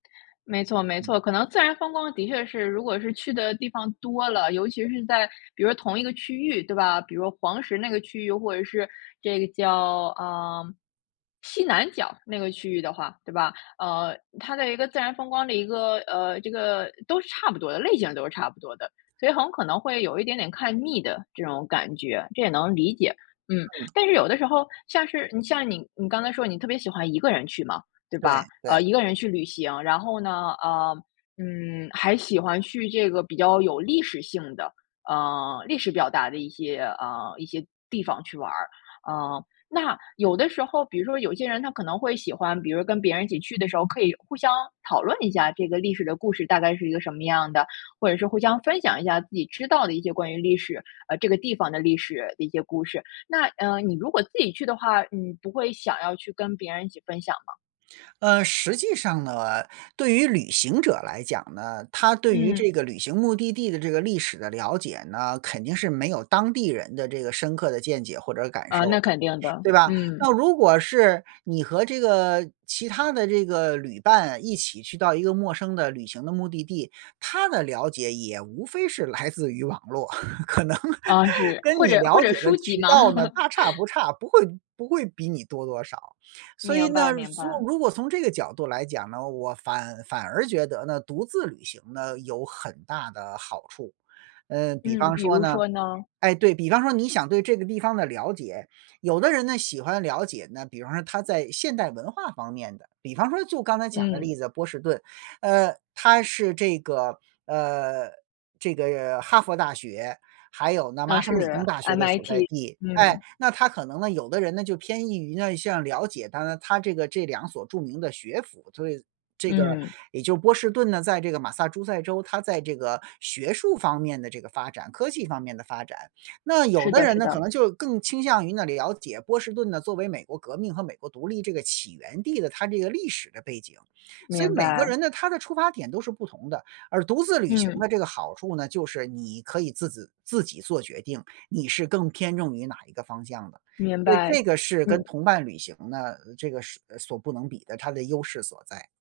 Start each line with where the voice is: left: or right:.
left: 没错没
right: 嗯。
left: 错，可能自然风光的确是如果是去的地方多了，尤其是在比如同一个区域，对吧？比如黄石那个区域或者是这个叫，啊，西南角那个区域的话，对吧？呃，它的一个自然风光的一个呃，这个都是差不多的，类型都是差不多的。所以很可能会有一点点看腻的这种感觉，这也能理解，嗯。
right: 嗯。
left: 但是有的时候像是嗯，像你你刚才说你特别喜欢一个人去嘛，对
right: 对
left: 吧？
right: 对。
left: 呃，一个人去旅行，然后呢，呃，嗯，还喜欢去这个比较有历史性的。呃，历史表达的一些啊，一些地方去玩儿。啊，那有的时候，比如说有些人他可能会喜欢，比如跟别人一起去的时候，可以互相讨论一下这个历史的故事大概是一个什么样的，或者是互相分享一下自己知道的一些关于历史呃，这个地方的历史的一些故事。那，呃，你如果自己去的话，你不会想要去跟别人一起分享吗？
right: 呃，实际上呢，对于旅行者来讲呢，他对于
left: 嗯。
right: 这个旅行目的地的这个历史的了解呢，肯定是没有当地人的这个深刻的见解或者感
left: 呃，
right: 受
left: 那
right: 的，
left: 肯定的，
right: 对吧？
left: 嗯。
right: 那如果是你和这个其他的这个旅伴一起去到一个陌生的旅行的目的地，他的了解也无非是来自于网络，可能
left: 啊，是，
right: 跟
left: 或
right: 你
left: 者或
right: 了
left: 者
right: 解的
left: 书籍
right: 渠
left: 吗？
right: 道呢，大差不差，不会不会比你多多少。所以
left: 明白
right: 呢，
left: 明
right: 缩
left: 白。
right: 如果从这个角度来讲呢，我反反而觉得呢，独自旅行呢，有很大的好处。呃，比
left: 嗯，
right: 方
left: 比
right: 说
left: 如
right: 呢
left: 说呢。
right: 诶，对，比方说你想对这个地方的了解有的人呢，喜欢了解呢，比方说他在现代文化方面的，比方说就刚才讲的
left: 嗯。
right: 例子，波士顿。呃，他是这个呃，这个哈佛大学，还有呢，
left: 呃，
right: 麻省理工
left: 是
right: 大学的所在
left: ，MIT，
right: 地。诶，
left: 嗯。
right: 那他可能呢，有的人呢，就偏易于呢，像了解它呢它这个这2所著名的学府，所以这个
left: 嗯。
right: 也就波士顿呢，在这个马萨诸塞州，他在这个学术方面的这个发展、科技方面的发展。那有
left: 是
right: 的
left: 的
right: 人
left: 是
right: 那可
left: 的。
right: 能就更倾向于那了解波士顿呢，作为美国革命和美国独立这个起源地的它这个历史的背景。所以
left: 明
right: 每个
left: 白。
right: 人的他的出发点都是不同的，而独自旅行
left: 嗯。
right: 的这个好处呢，就是你可以自子自己做决定，你是更偏重于哪一个方向的，
left: 明
right: 所以
left: 白，
right: 这个是跟
left: 嗯。
right: 同伴旅行呢，呃，这个是所不能比的，它的优势所在。